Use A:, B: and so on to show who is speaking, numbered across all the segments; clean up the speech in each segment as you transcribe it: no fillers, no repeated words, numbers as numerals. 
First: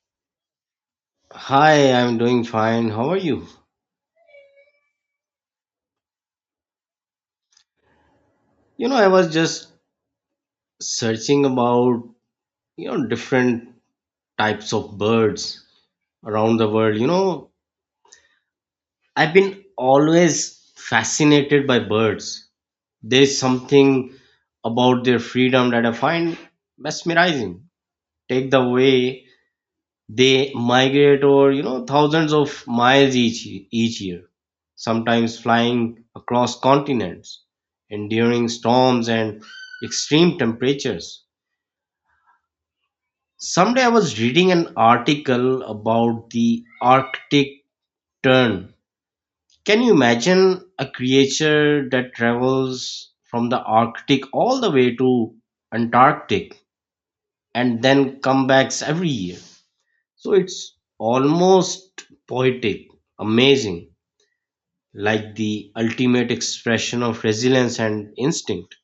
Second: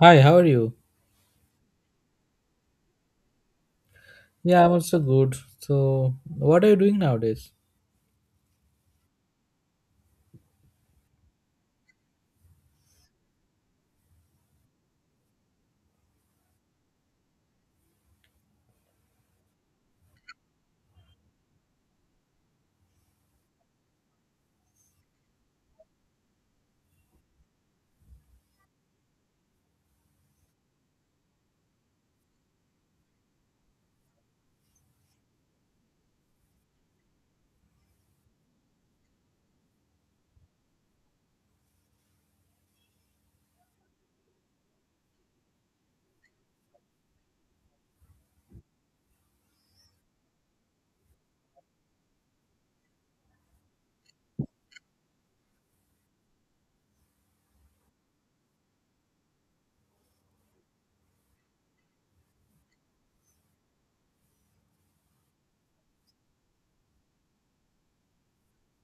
A: Hi, how are you?
B: Hi, I'm doing fine. How are you?
A: Yeah, I'm also good. So, what are you doing nowadays?
B: I was just searching about, different types of birds around the world. I've been always fascinated by birds. There's something about their freedom that I find mesmerizing. Take the way they migrate over, thousands of miles each year, sometimes flying across continents, enduring storms and extreme temperatures. Someday I was reading an article about the Arctic tern. Can you imagine a creature that travels from the Arctic all the way to Antarctic and then comebacks every year? So it's almost poetic, amazing, like the ultimate expression of resilience and instinct.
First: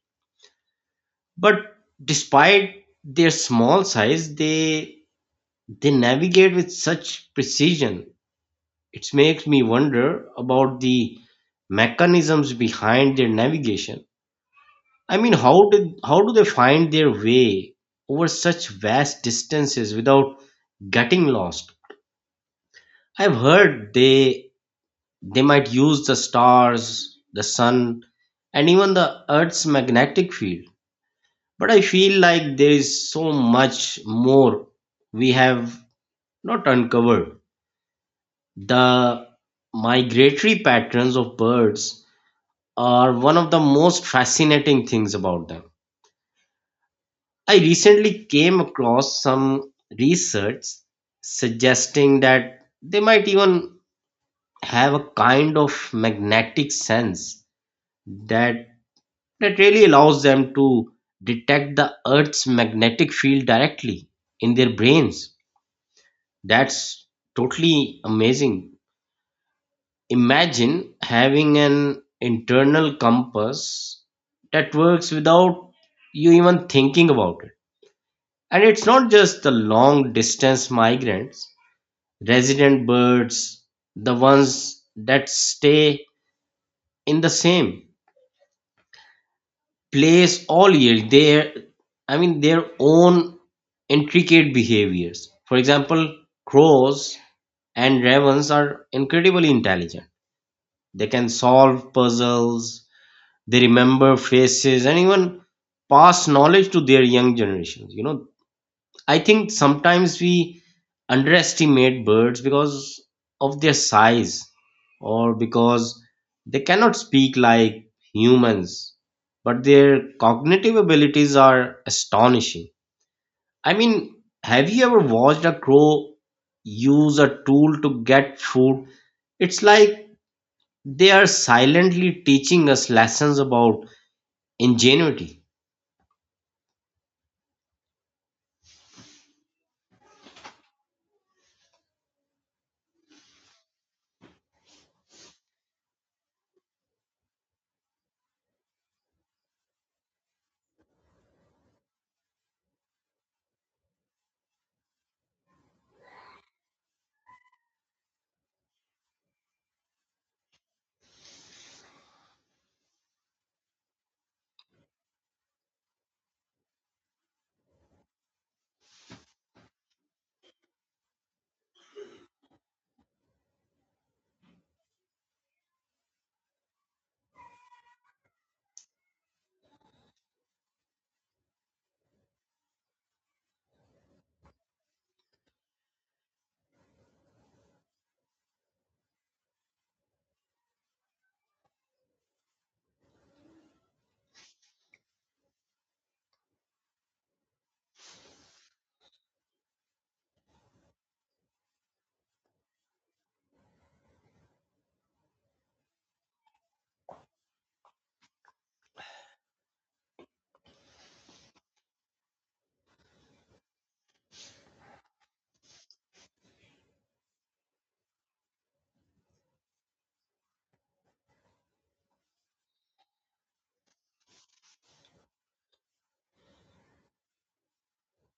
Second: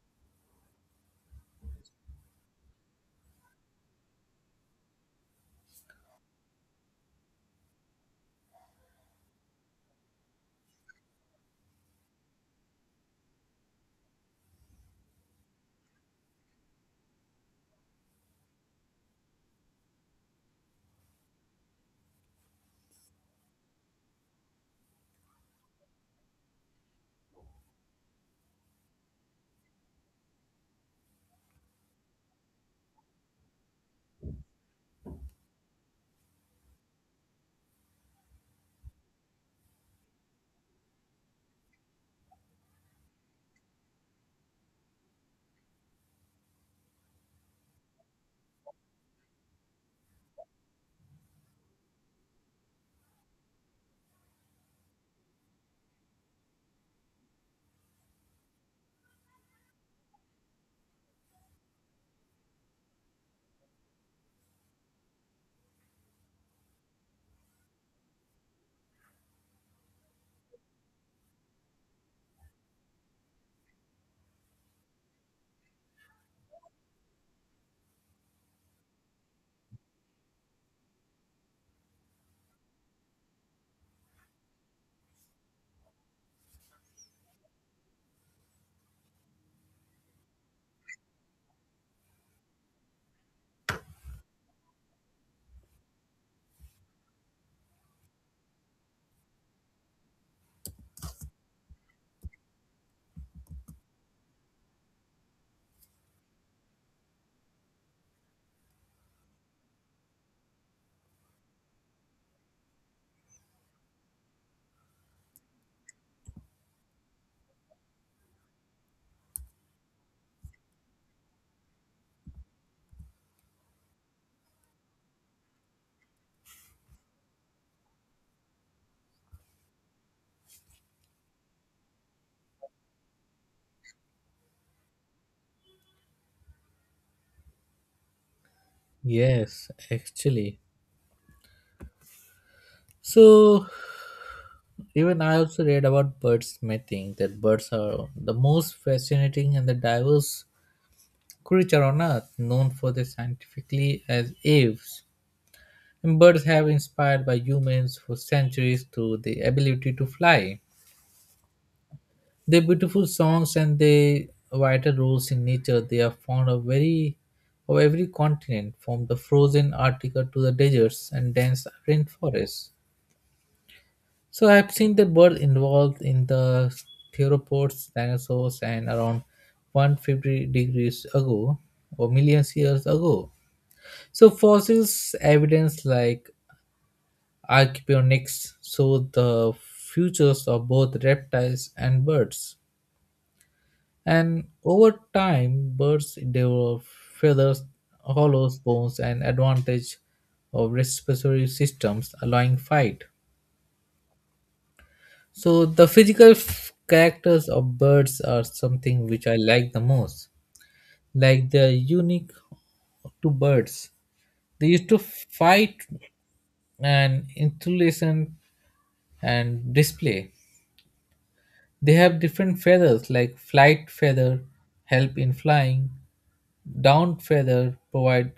B: But despite their small size, they navigate with such precision. It makes me wonder about the mechanisms behind their navigation. I mean, how do they find their way over such vast distances without getting lost? I've heard they might use the stars, the sun, and even the Earth's magnetic field. But I feel like there is so much more we have not uncovered. The migratory patterns of birds are one of the most fascinating things about them. I recently came across some research suggesting that they might even have a kind of magnetic sense that that really allows them to detect the earth's magnetic field directly in their brains. That's totally amazing. Imagine having an internal compass that works without you even thinking about it. And it's not just the long distance migrants, resident birds, the ones that stay in the same place all year. I mean, their own intricate behaviors. For example, crows and ravens are incredibly intelligent. They can solve puzzles, they remember faces, and even pass knowledge to their young generations. I think sometimes we underestimate birds because of their size or because they cannot speak like humans, but their cognitive abilities are astonishing. I mean, have you ever watched a crow use a tool to get food? It's like they are silently teaching us lessons about ingenuity.
A: Yes, actually. So, even I also read about birdsmithing that birds are the most fascinating and the diverse creature on earth, known for their scientifically as aves. And birds have inspired by humans for centuries through the ability to fly. Their beautiful songs and their vital roles in nature, they are found of very of every continent, from the frozen Antarctica to the deserts and dense rainforests. So I have seen the bird involved in the theropods, dinosaurs, and around 150 degrees ago or millions years ago. So fossils evidence like archaeopteryx show the futures of both reptiles and birds. And over time, birds develop feathers, hollows, bones, and advantage of respiratory systems, allowing fight. So the physical characters of birds are something which I like the most. Like they're unique to birds. They used to fight and insulation and display. They have different feathers like flight feather help in flying, down feather provide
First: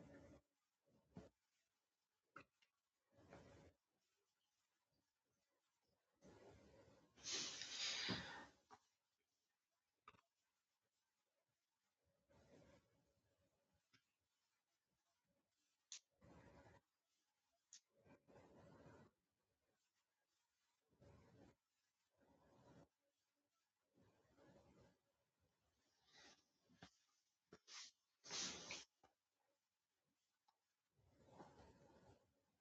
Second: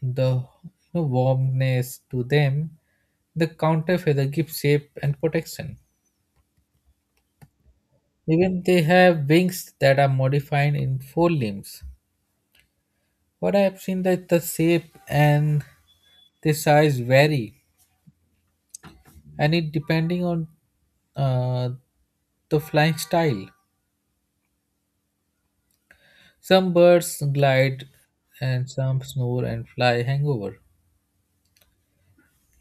A: the warmness to them, the counter feather gives shape and protection. Even they have wings that are modified in four limbs. What I have seen that the shape and the size vary, and it depending on uh, the flying style. Some birds glide, and some snore and fly hangover.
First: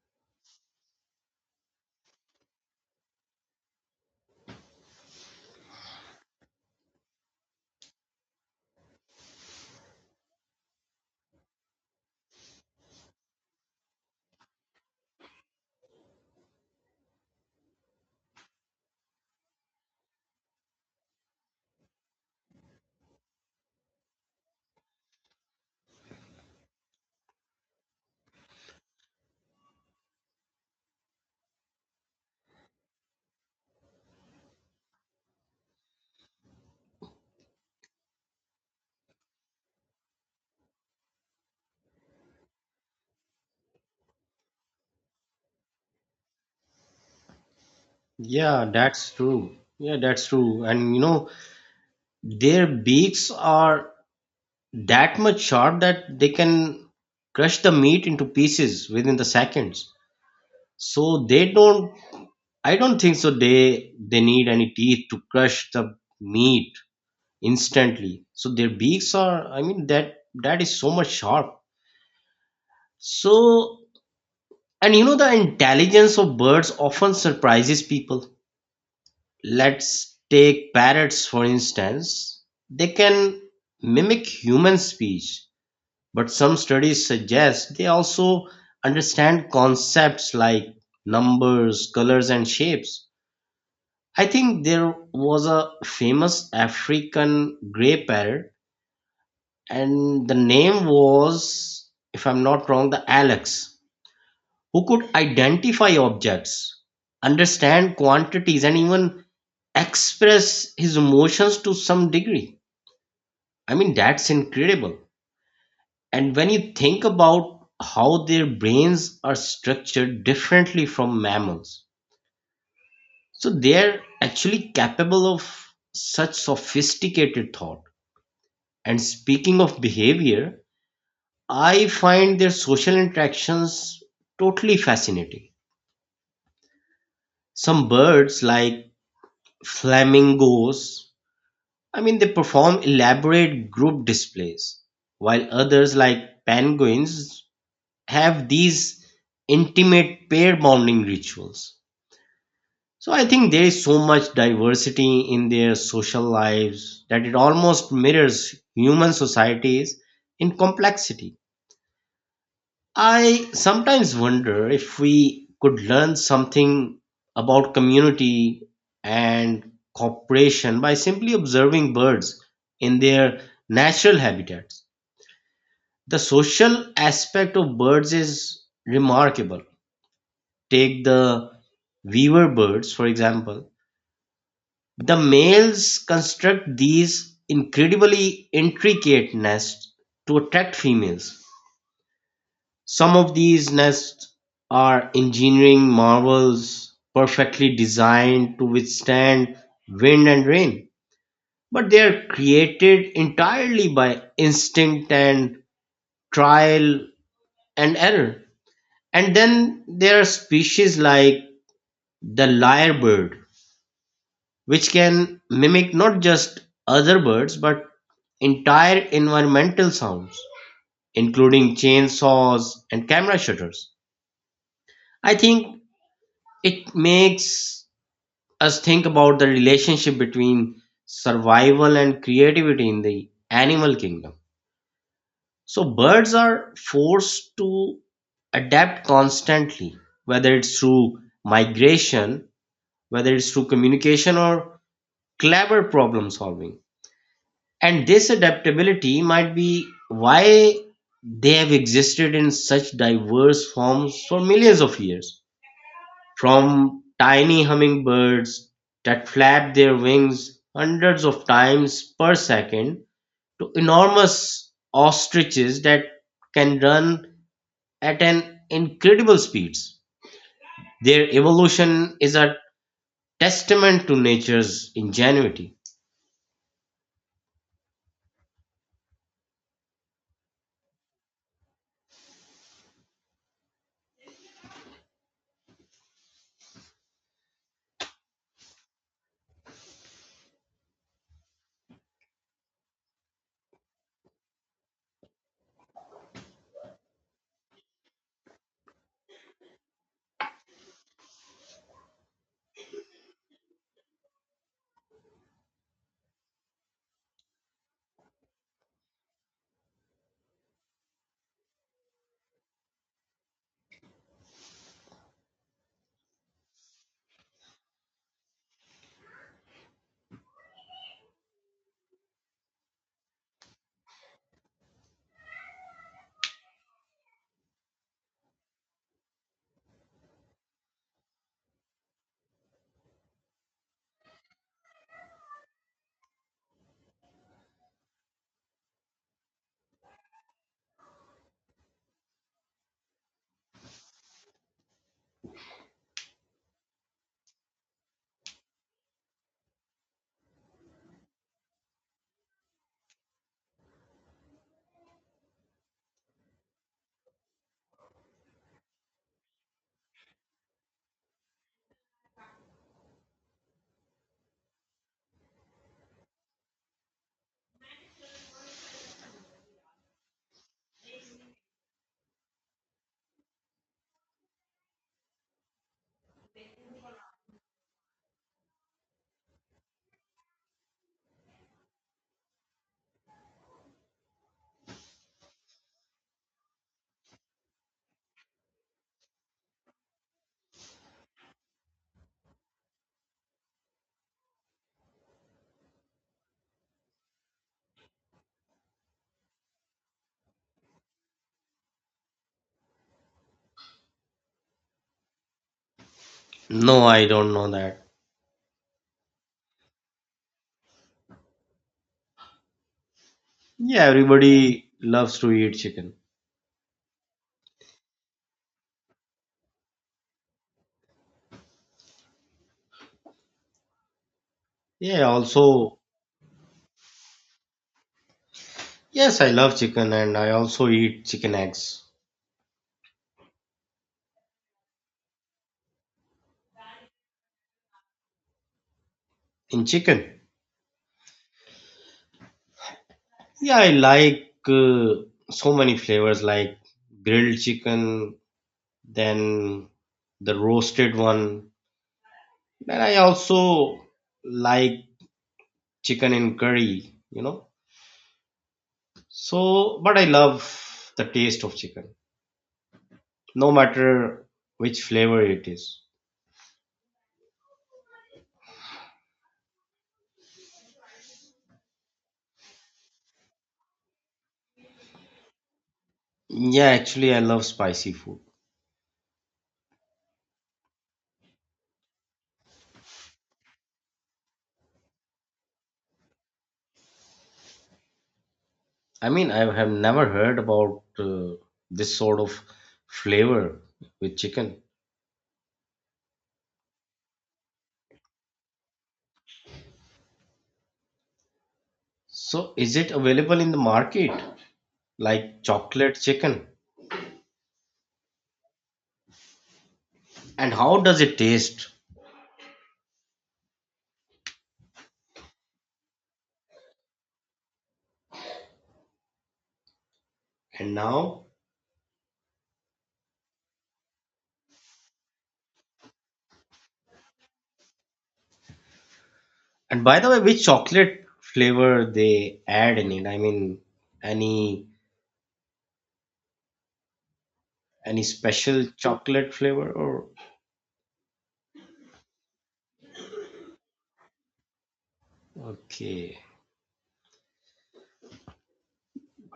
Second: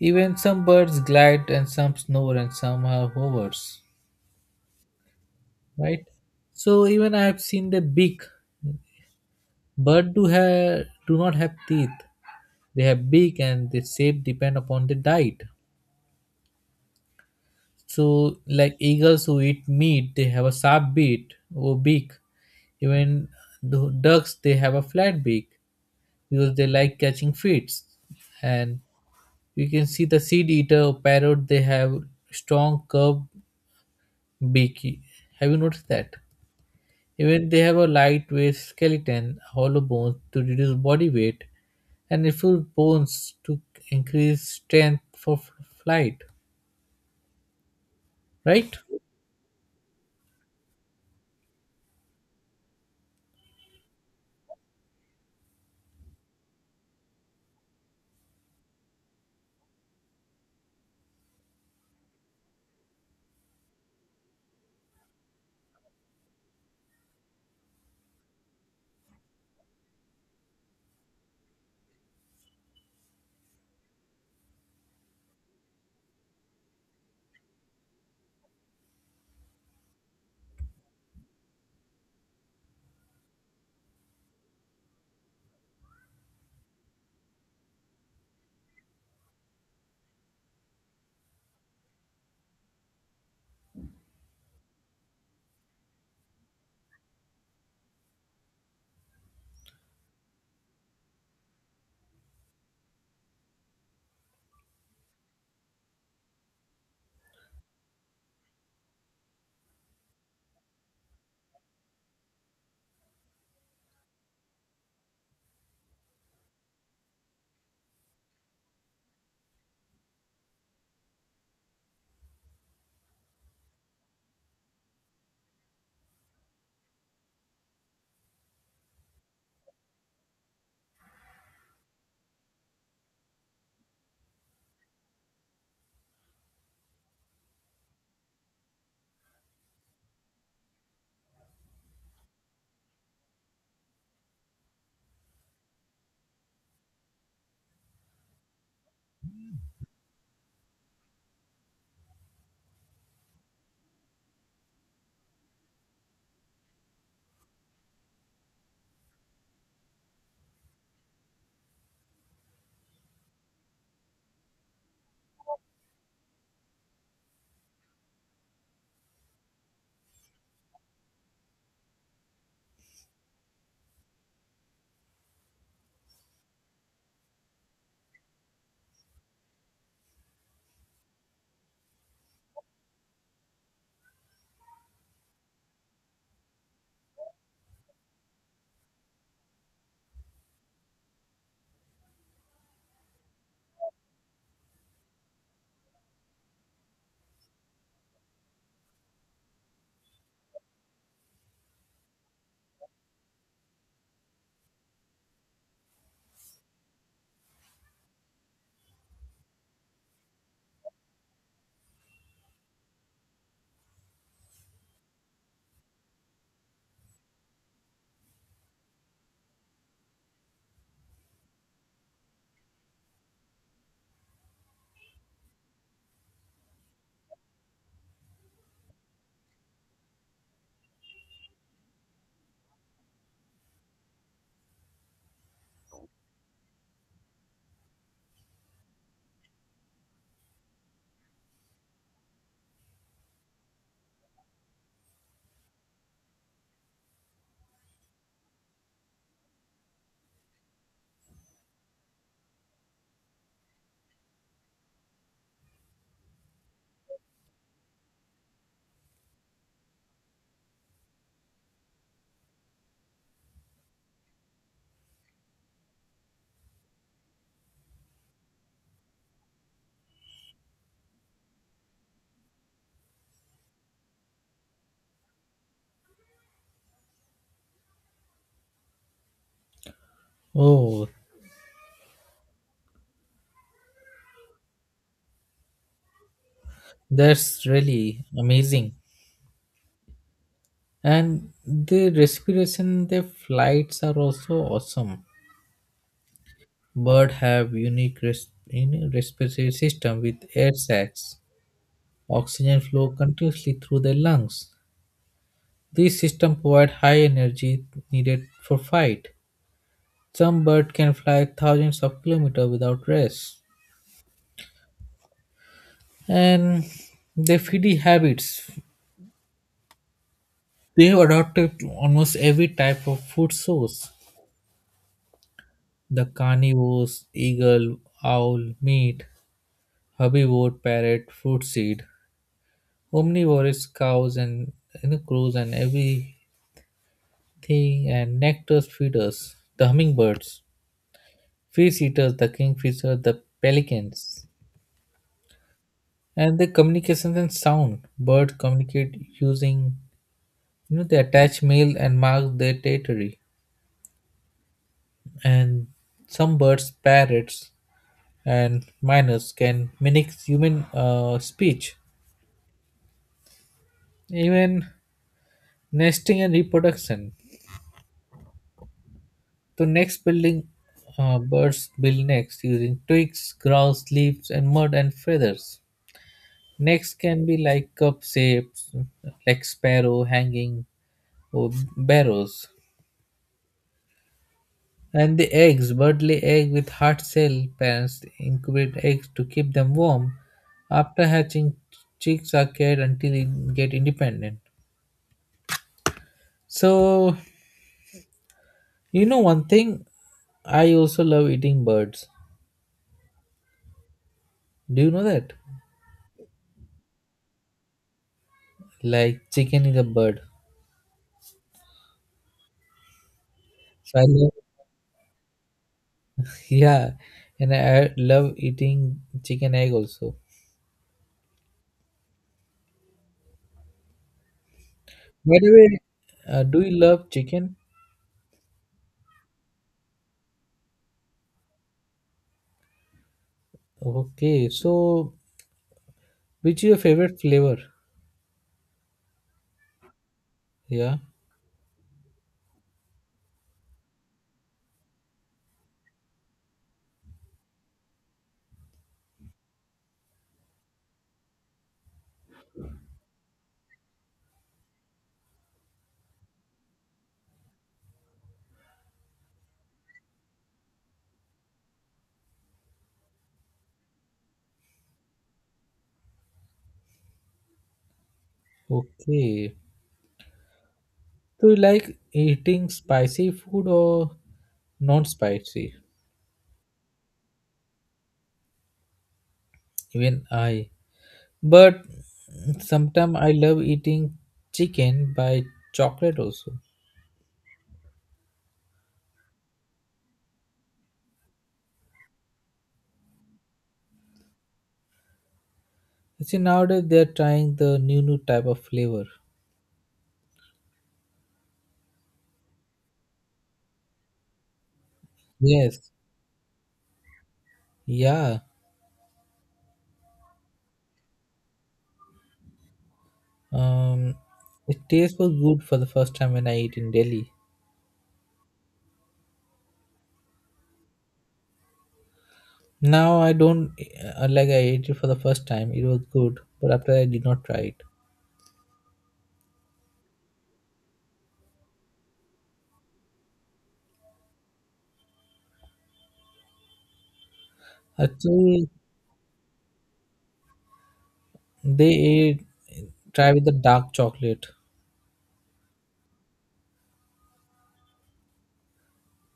A: Even some birds glide, and some snore, and some are hovers. Right. So even I have seen the beak. Birds do, have, do not have teeth. They have beak and their shape depend upon the diet. So, like eagles who eat meat, they have a sharp beak or beak. Even the ducks, they have a flat beak because they like catching fish. And you can see the seed eater or parrot, they have strong curved beak. Have you noticed that? Even they have a lightweight skeleton, hollow bones to reduce body weight, and refuse bones to increase strength for flight,
B: Yeah,
A: right?
B: that's true. Yeah, that's true. And their beaks are that much sharp that they can crush the meat into pieces within the seconds. So they don't, I don't think so they need any teeth to crush the meat instantly. So their beaks are, I mean that is so much sharp. So and the intelligence of birds often surprises people. Let's take parrots for instance. They can mimic human speech, but some studies suggest they also understand concepts like numbers, colors, and shapes. I think there was a famous African grey parrot, and the name was, if I'm not wrong, the Alex, who could identify objects, understand quantities, and even express his emotions to some degree. I mean, that's incredible. And when you think about how their brains are structured differently from mammals, so they're actually capable of such sophisticated thought. And speaking of behavior, I find their social interactions totally fascinating. Some birds, like flamingos, I mean, they perform elaborate group displays, while others, like penguins, have these intimate pair bonding rituals. So I think there is so much diversity in their social lives that it almost mirrors human societies in complexity. I sometimes wonder if we could learn something about community and cooperation by simply observing birds in their natural habitats. The social aspect of birds is remarkable. Take the weaver birds, for example. The males construct these incredibly intricate nests to attract females. Some of these nests are engineering marvels, perfectly designed to withstand wind and rain, but they are created entirely by instinct and trial and error. And then there are species like the lyrebird, which can mimic not just other birds but entire environmental sounds, including chainsaws and camera shutters. I think it makes us think about the relationship between survival and creativity in the animal kingdom. So, birds are forced to adapt constantly, whether it's through migration, whether it's through communication, or clever problem solving. And this adaptability might be why they have existed in such diverse forms for millions of years. From tiny hummingbirds that flap their wings hundreds of times per second to enormous ostriches that can run at an incredible speeds. Their evolution is a testament to nature's ingenuity.
A: Oh, that's really amazing. And the respiration, the flights are also awesome. Bird have unique respiratory system with air sacs. Oxygen flow continuously through their lungs. This system provide high energy needed for flight. Some bird can fly thousands of kilometers without rest. And their feeding habits. They have adopted almost every type of food source. The carnivores, eagle, owl, meat, herbivore, parrot, fruit seed, omnivorous cows and, you know, crows and everything and nectar feeders, the hummingbirds, fish eaters, the kingfisher, the pelicans. And the communications and sound. Birds communicate using, you know, they attach male and mark their territory, and some birds, parrots, and miners can mimic human speech, even nesting and reproduction. The next building, birds build nests using twigs, grass, leaves, and mud and feathers. Next can be like cup shapes, like sparrow hanging or barrows. And the eggs, bird lay egg with hard shell. Parents incubate eggs to keep them warm. After hatching, chicks are cared until they get independent. So, you know one thing, I also love eating birds. Do you know that?
B: No, I don't know that.
A: Like chicken is a bird.
B: Yeah,
A: So I love,
B: everybody loves to eat chicken.
A: yeah, and I love eating chicken egg also.
B: Yeah,
A: By the way,
B: also,
A: do you love chicken?
B: yes, I love chicken and I also eat chicken eggs
A: Okay, so which is your favorite flavor?
B: in chicken.
A: Yeah,
B: Yeah, I like so many flavors like grilled chicken, then the roasted one. Then I also like chicken in curry, you know. So, but I love the taste of chicken, no matter which flavor it is.
A: okay. Do you like eating spicy food or not spicy?
B: Yeah, actually, I love spicy food.
A: Even I. But sometimes I love eating chicken by chocolate also.
B: I mean, I have never heard about this sort of flavor with chicken.
A: See, nowadays they are trying the new type of flavor.
B: So, is it available in the market? Like
A: Yes.
B: chocolate chicken.
A: Yeah.
B: And how does it taste?
A: Um, it tastes was good for the first time when I ate in Delhi.
B: And now,
A: Now I don't, like I ate it for the first time. It was good, but after I did not try it.
B: and by the way, which chocolate flavor they add in it? I mean, any any special
A: Actually,
B: chocolate flavor or
A: they ate, try with the dark chocolate.
B: okay.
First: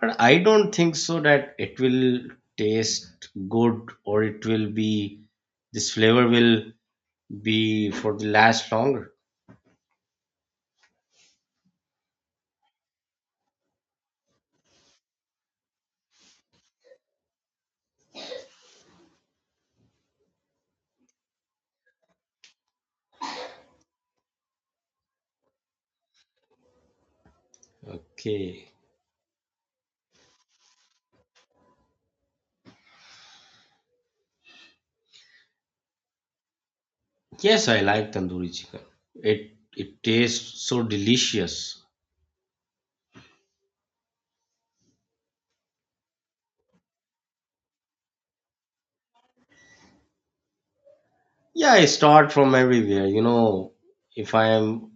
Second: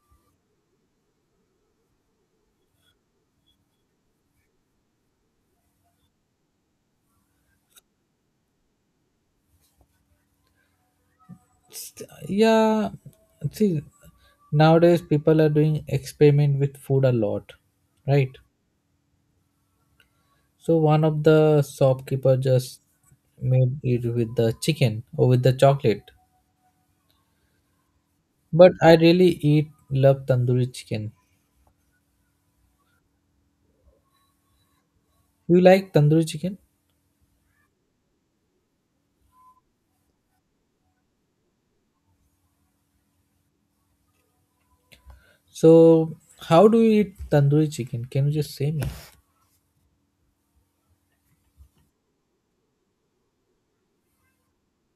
B: But I don't think so that it will taste good or it will be this flavor will be for the last longer.
A: Yeah, see, nowadays people are doing experiment with food a lot, right? So one of the shopkeeper just made it with the chicken or with the chocolate,
B: Okay.
A: but I really eat love tandoori chicken. You like tandoori chicken?
B: Yes, I like tandoori chicken. It tastes so delicious.
A: So how do you eat tandoori chicken? Can you just say me?
B: Yeah, I start from everywhere. You know, if I am,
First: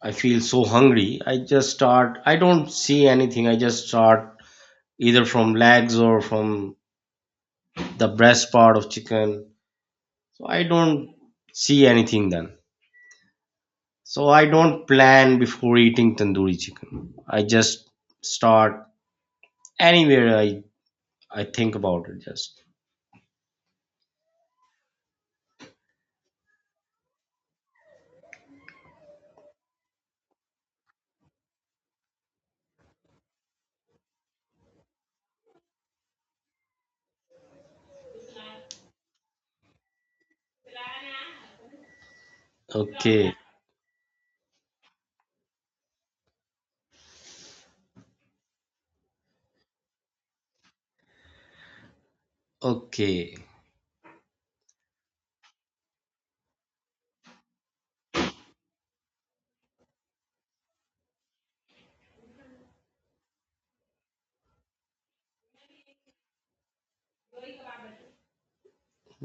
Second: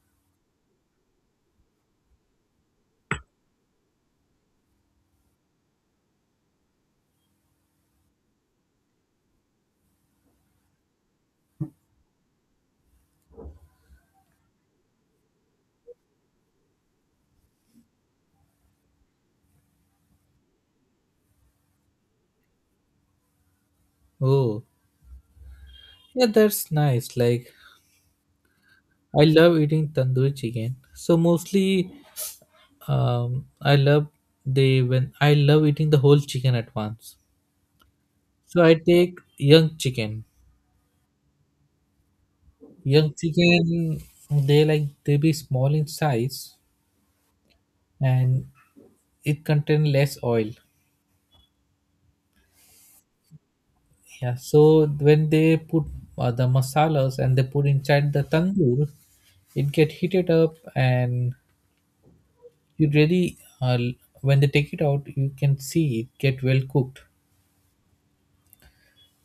B: I feel so hungry, I just start, I don't see anything. I just start either from legs or from the breast part of chicken. So I don't see anything then. So I don't plan before eating tandoori chicken. I just start anywhere I think about it just.
A: Oh yeah, that's nice. Like, I love eating tandoori chicken. So mostly, I love they when I love eating the whole chicken at once. So I take young chicken. Young
B: Okay,
A: chicken, they like they be small in size and it contain less oil.
B: okay,
A: Yeah. So when they put, the masalas and they put inside the tandoor, it get heated up and you really, when they take it out, you can see it get well cooked.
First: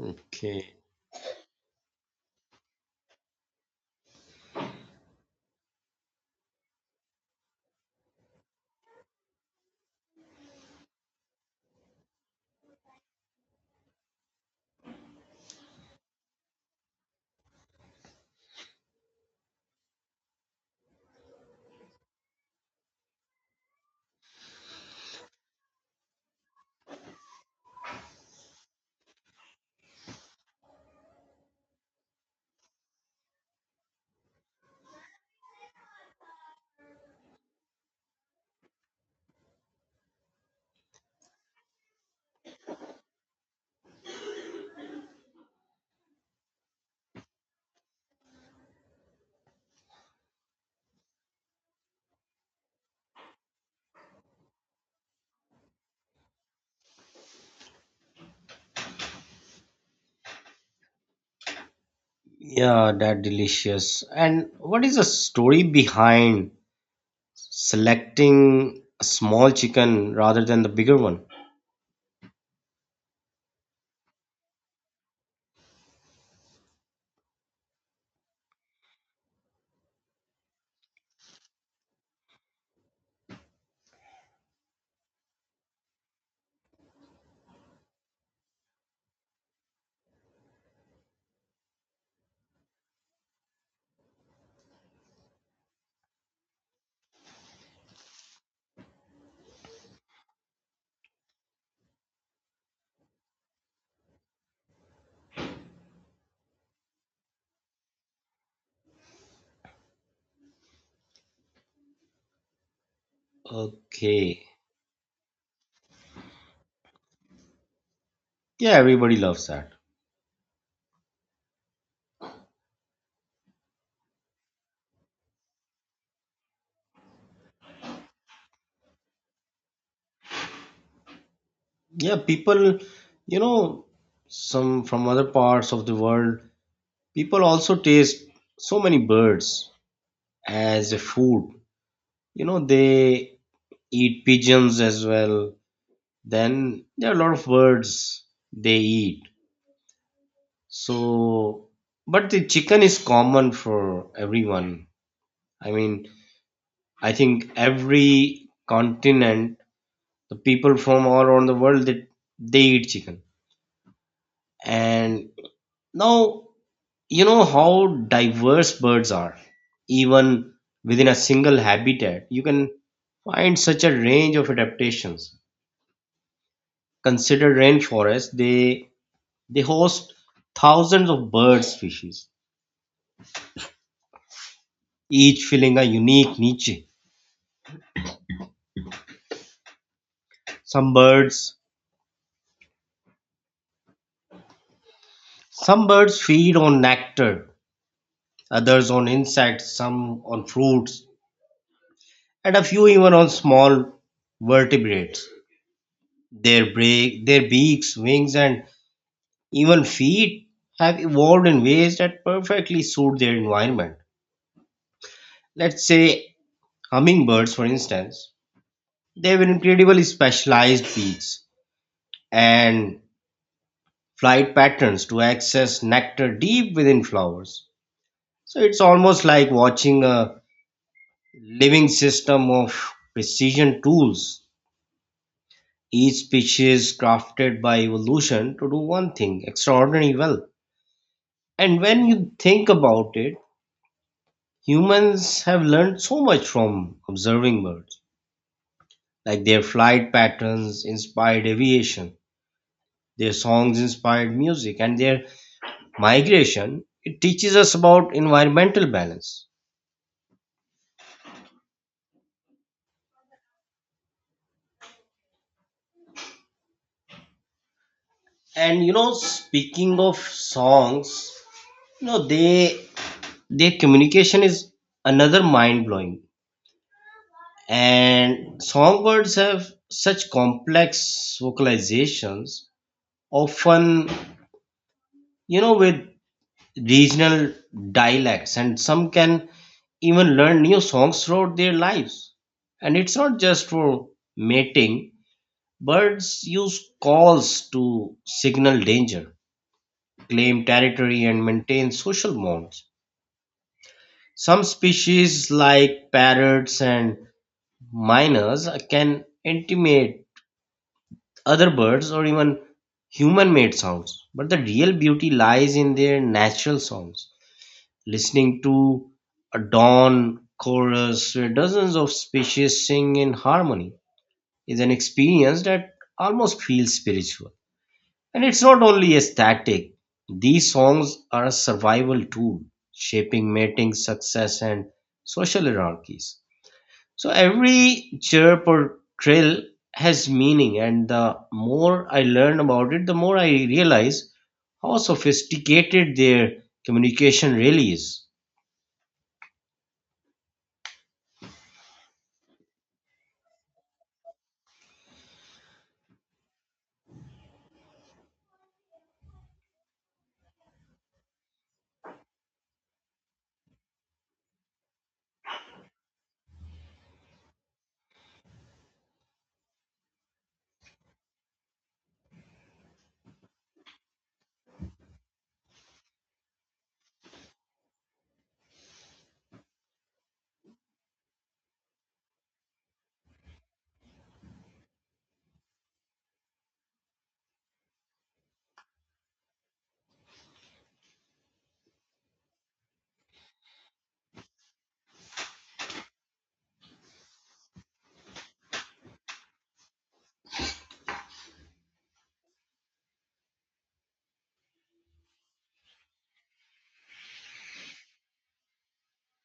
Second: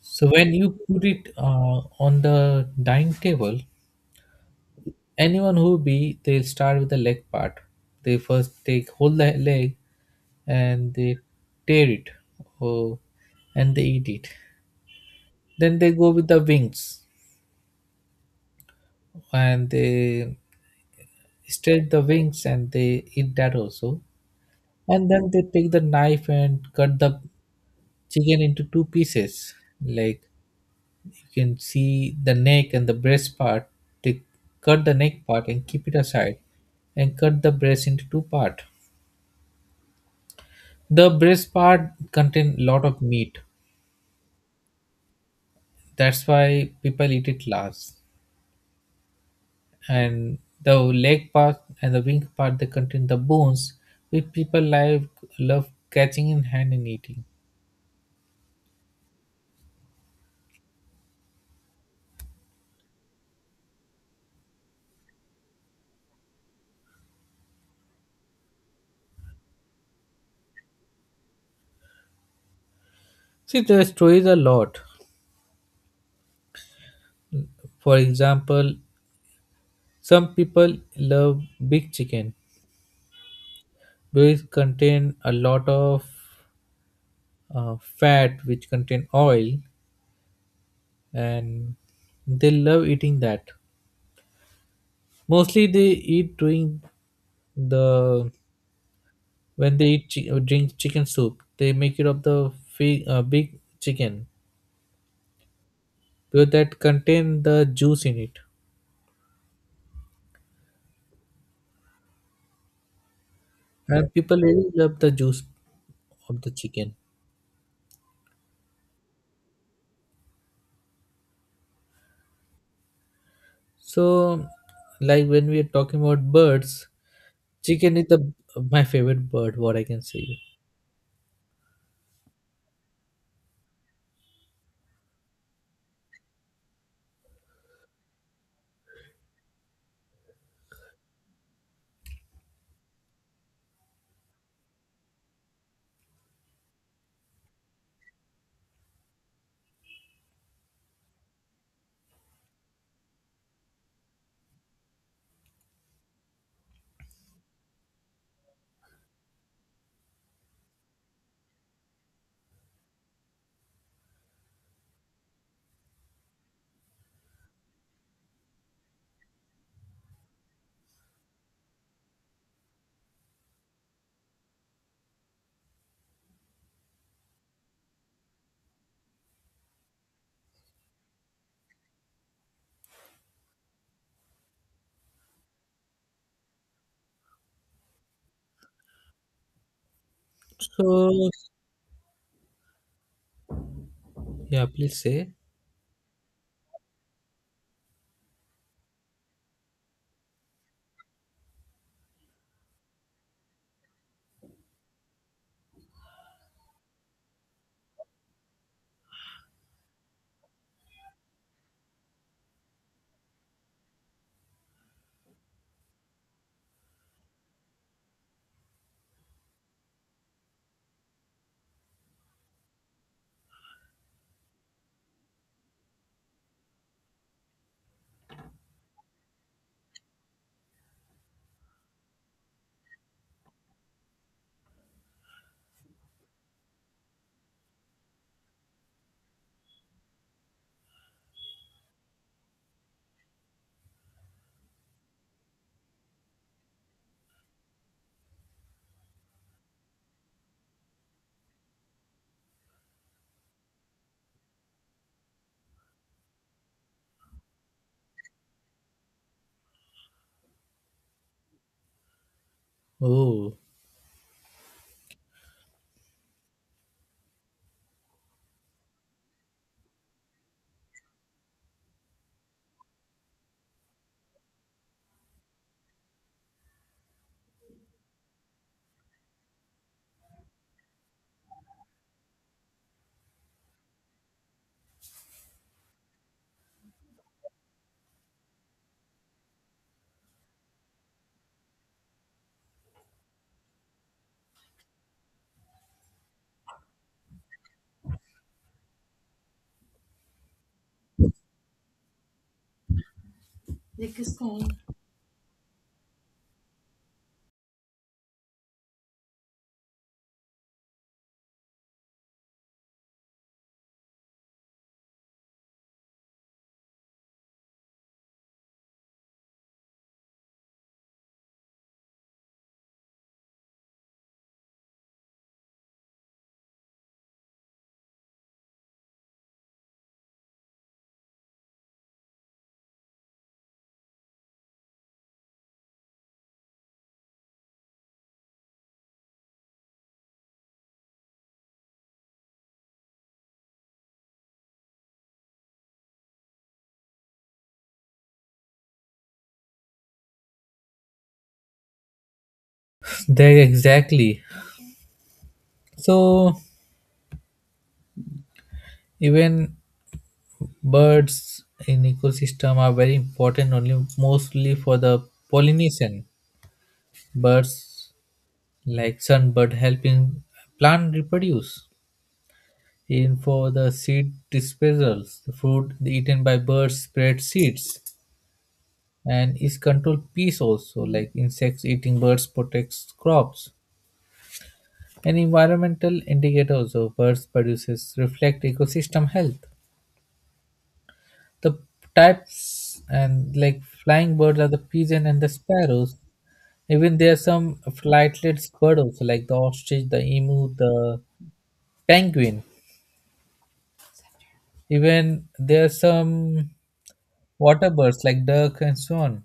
A: So when you put it, on the dining table, anyone who be they'll start with the leg part. They first take hold the leg and they tear it. Oh, and they eat it. Then they go with the wings and they stretch the wings and they eat that also. And then they take the knife and cut the chicken into two pieces. Like, you can see the neck and the breast part. They cut the neck part and keep it aside and cut the breast into two part. The breast part contain lot of meat. That's why people eat it last. And the leg part and the wing part they contain the bones, which people like love catching in hand and eating.
B: Yeah, that delicious. And what is the story behind? Selecting a small chicken rather than the bigger one.
A: See the stories a lot. For example, some people love big chicken because it contain a lot of fat which contain oil, and they love eating that. Mostly they eat during the when they eat drink chicken soup. They make it of the big chicken because that contain the juice in it, and people
B: Okay.
A: really love the juice of the chicken.
B: Yeah, everybody loves that.
A: So like when we are talking about birds, chicken is the, my favorite bird, what I can say.
B: Yeah, people, you know, some from other parts of the world, people also taste so many birds as a food. You know, they eat pigeons as well. Then there are a lot of birds they eat. So, but the chicken is common for everyone. I mean, I think every continent the people from all around the world they eat chicken and now you know how diverse birds are even within a single habitat you can find such a range of adaptations. Consider rainforests, they host thousands of bird species each filling a unique niche. some
A: So
B: birds
A: yeah, please say.
B: some birds feed on nectar, others on insects, some on fruits, and a few even on small vertebrates. Their beaks, wings, and even feet have evolved in ways that perfectly suit their environment. Let's say hummingbirds, for instance, they have incredibly specialized beaks and flight patterns to access nectar deep within flowers. So it's almost like watching a living system of precision tools, each species crafted by evolution to do one thing extraordinarily well. And when you think about it, humans have learned so much from observing birds, like their flight patterns inspired aviation, their songs inspired music, and their migration. It teaches us about environmental balance.
A: Oh
B: And you know, speaking of songs, they their communication is another mind blowing. And songbirds have such complex vocalizations, often with regional dialects and some can even learn new songs throughout their lives, and it's not just for mating. Birds use calls to signal danger, claim territory, and maintain social bonds.
A: Like
B: Some species like parrots and miners can intimate other birds or even human made sounds, but the real beauty lies in their natural songs. Listening to a dawn chorus where dozens of species sing in harmony is an experience that almost feels spiritual. And it's not only aesthetic, these songs are a survival tool, shaping mating success and social hierarchies. So every chirp or trill has meaning, and the more I learn about it, the more I realize how sophisticated their communication really is.
A: there exactly. So even birds in ecosystem are very important only mostly for the pollination. Birds like sunbird help in plant reproduce. Even for the seed dispersals, the fruit eaten by birds spread seeds, and is control pests also like insects eating birds protects crops. An environmental indicator also birds produces reflect ecosystem health. The types and like flying birds are the pigeon and the sparrows. Even there are some flightless bird also, like the ostrich, the emu, the penguin. Even there are some water birds like duck and so on.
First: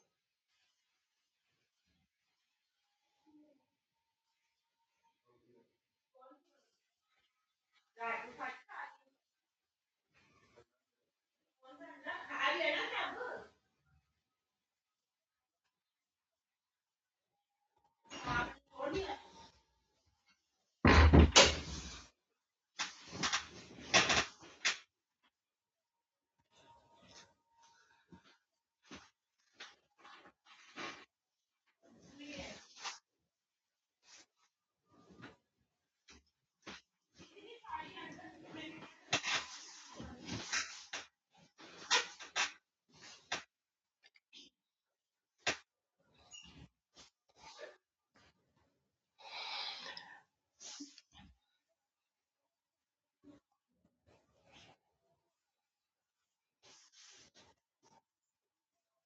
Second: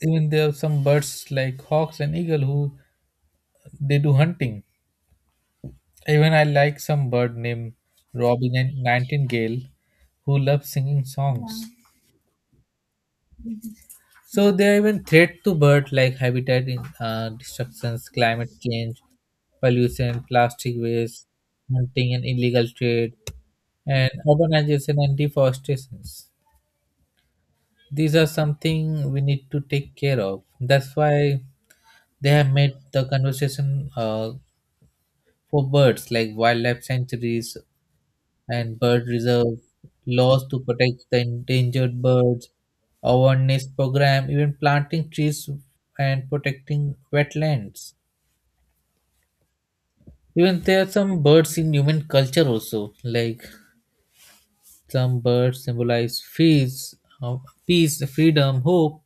A: Even there are some birds like hawks and eagle who they do hunting. Even I like some bird named Robin and Nightingale who loves singing songs. So there are even threats to birds like habitat destructions, climate change, pollution, plastic waste, hunting and illegal trade, and urbanization and deforestation. These are something we need to take care of. That's why they have made the conversation, for birds like wildlife sanctuaries and bird reserve, laws to protect the endangered birds, awareness program, even planting trees and protecting wetlands. Even there are some birds in human culture also, like some birds symbolize peace, uh, freedom, hope.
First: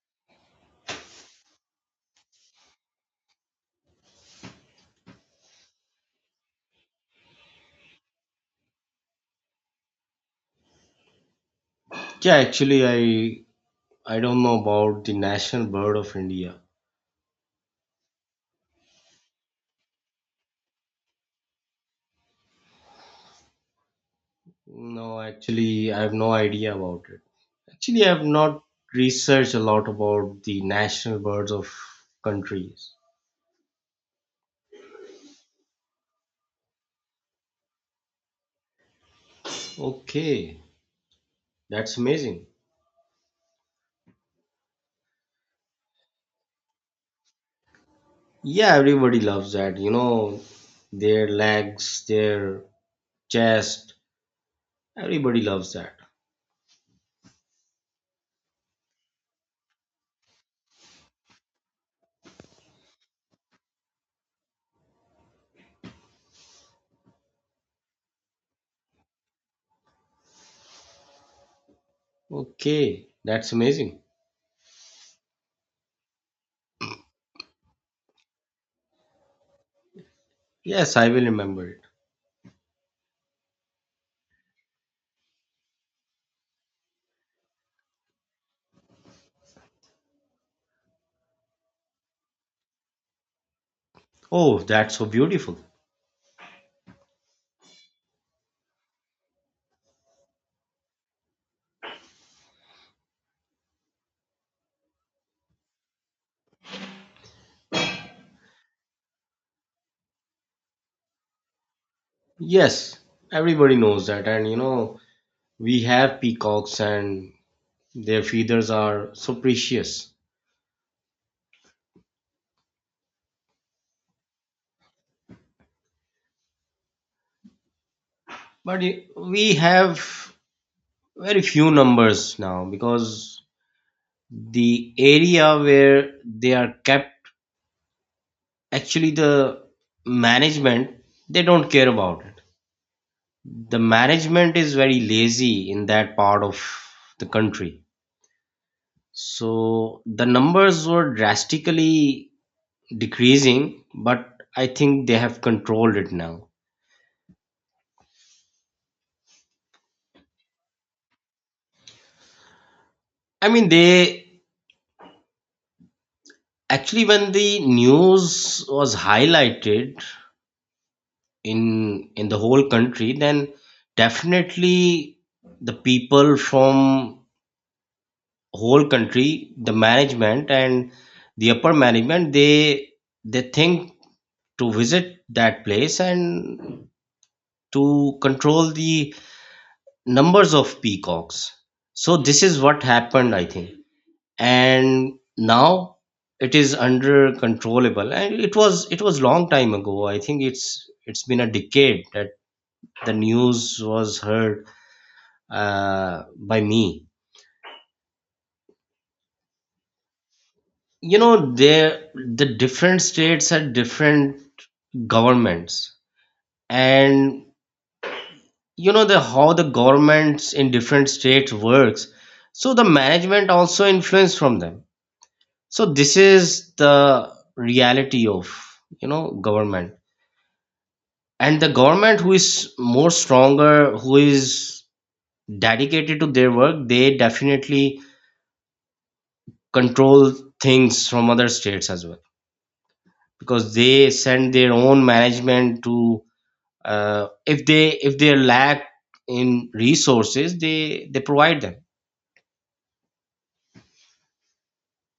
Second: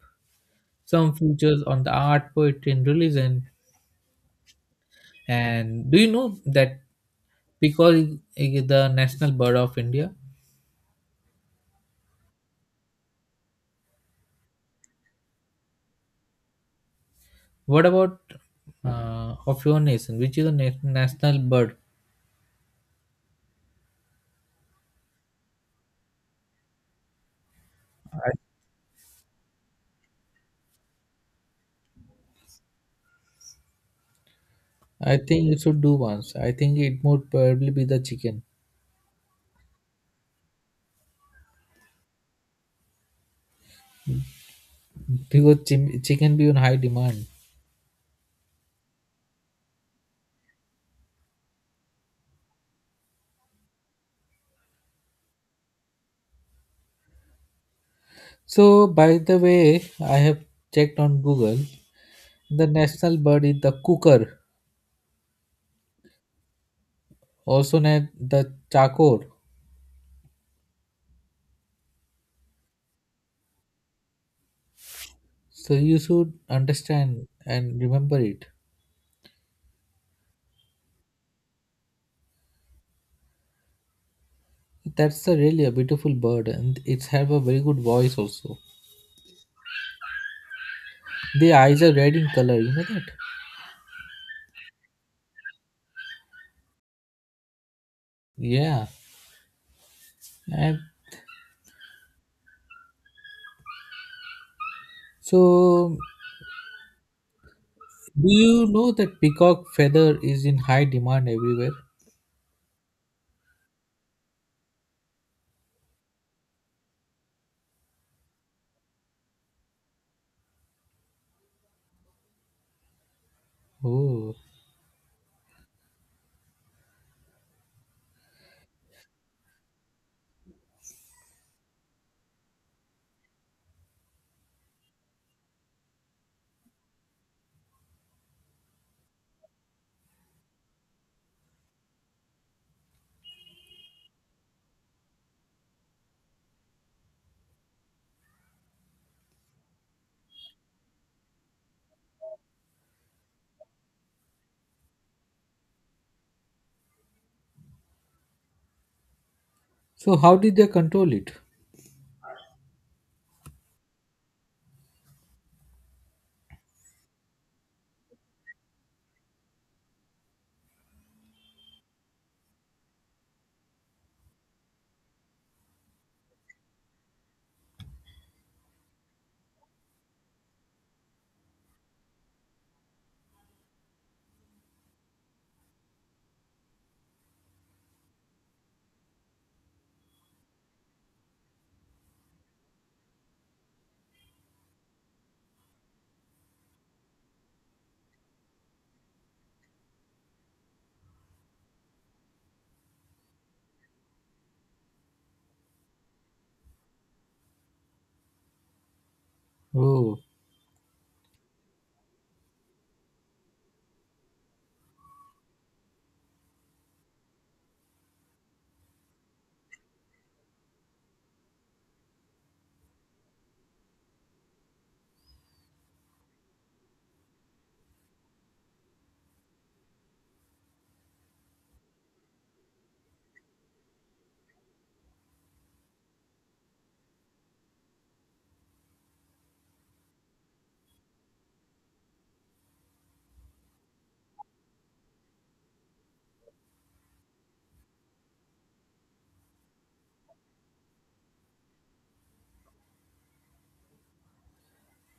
A: Some features on the art, poetry, and religion. And do you know that because it is the national bird of India?
B: Yeah, actually, I don't know about the national bird of India.
A: What about, of your nation? Which is the national bird?
B: No, actually, I have no idea about it. Actually, I have not researched a lot about the national birds of countries.
A: I think you should do once. I think it would probably be the chicken
B: Okay, that's amazing.
A: because chicken be on high demand.
B: Yeah, everybody loves that. You know, their legs, their chest, everybody loves that.
A: So by the way, I have checked on Google. The national bird is the cooker, also named the chakor.
B: Okay, that's amazing.
A: So you should understand and remember it.
B: Yes, I will remember it.
A: That's a really a beautiful bird, and it's have a very good voice also. The eyes are red in color. You know that?
B: Oh, that's so beautiful.
A: Yeah. And so, do you know that peacock feather is in high demand everywhere?
B: Yes, everybody knows that, and you know. We have peacocks and their feathers are so precious.
A: Oh,
B: But we have very few numbers now because the area where they are kept, actually the management, they don't care about it. The management is very lazy in that part of the country. So the numbers were drastically decreasing, but I think they have controlled it now.
A: so how did they control it?
B: I mean, they actually, when the news was highlighted in the whole country, then definitely the people from whole country, the management and the upper management, they think to visit that place and to control the numbers of peacocks. So this is what happened, I think. And now it is under controllable and it was long time ago, I think it's been a decade that the news was heard by me.
A: Oh,
B: You know there the different states had different governments, and you know the how the governments in different states works, so the management also influence from them. So this is the reality of, you know, government. And the government who is more stronger, who is dedicated to their work, they definitely control things from other states as well, because they send their own management to, if they lack in resources, they provide them.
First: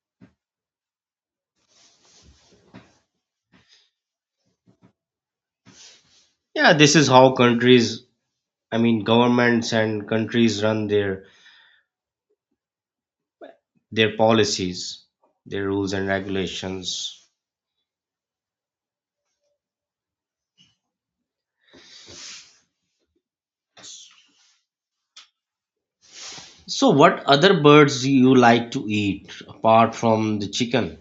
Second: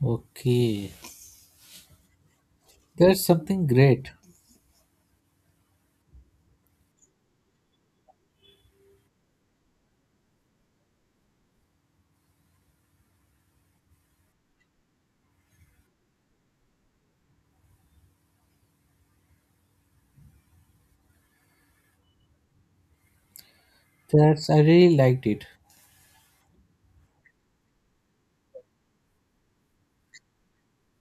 A: okay. That's something great.
B: Yeah, this is how countries, I mean governments and countries run their policies, their rules and regulations.
A: That's I really liked it.
B: So, what other birds do you like to eat apart from the chicken?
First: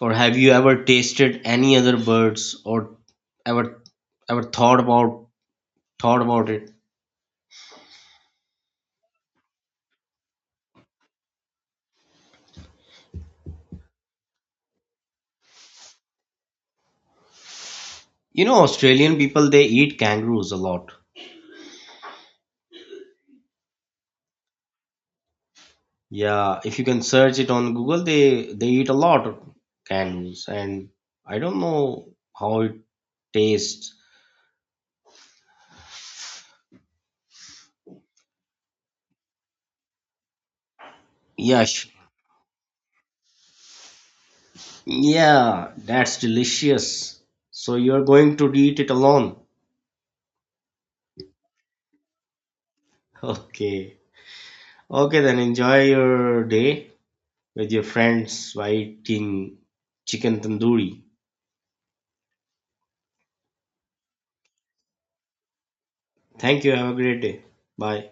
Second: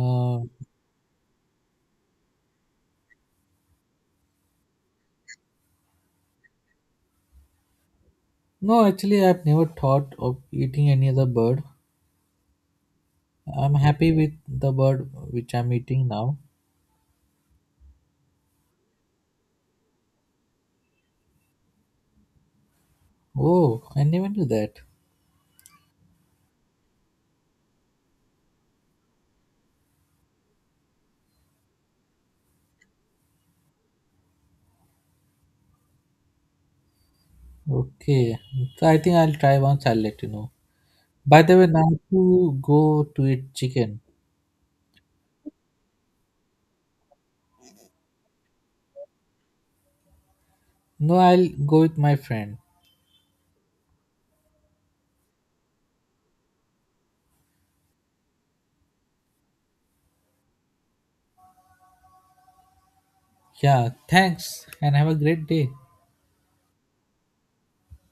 B: Or have you ever tasted any other birds or ever ever thought about it?
A: no, actually, I've never thought of eating any other bird. I'm happy with the bird which I'm eating now.
B: You know, Australian people they eat kangaroos a lot.
A: Oh, I never knew that.
B: Yeah, if you can search it on Google, they eat a lot of kangaroos, and I don't know how it tastes.
A: Okay, so I think I'll try once. I'll let you know. By the
B: Yeah,
A: way, now to go to eat chicken.
B: yeah, that's delicious. So you're going to eat it alone?
A: No, I'll go with my friend.
B: Okay. Okay, then enjoy your day with your friends while eating chicken tandoori.
A: Yeah, thanks, and have a great day.
B: Thank you. Have a great day. Bye.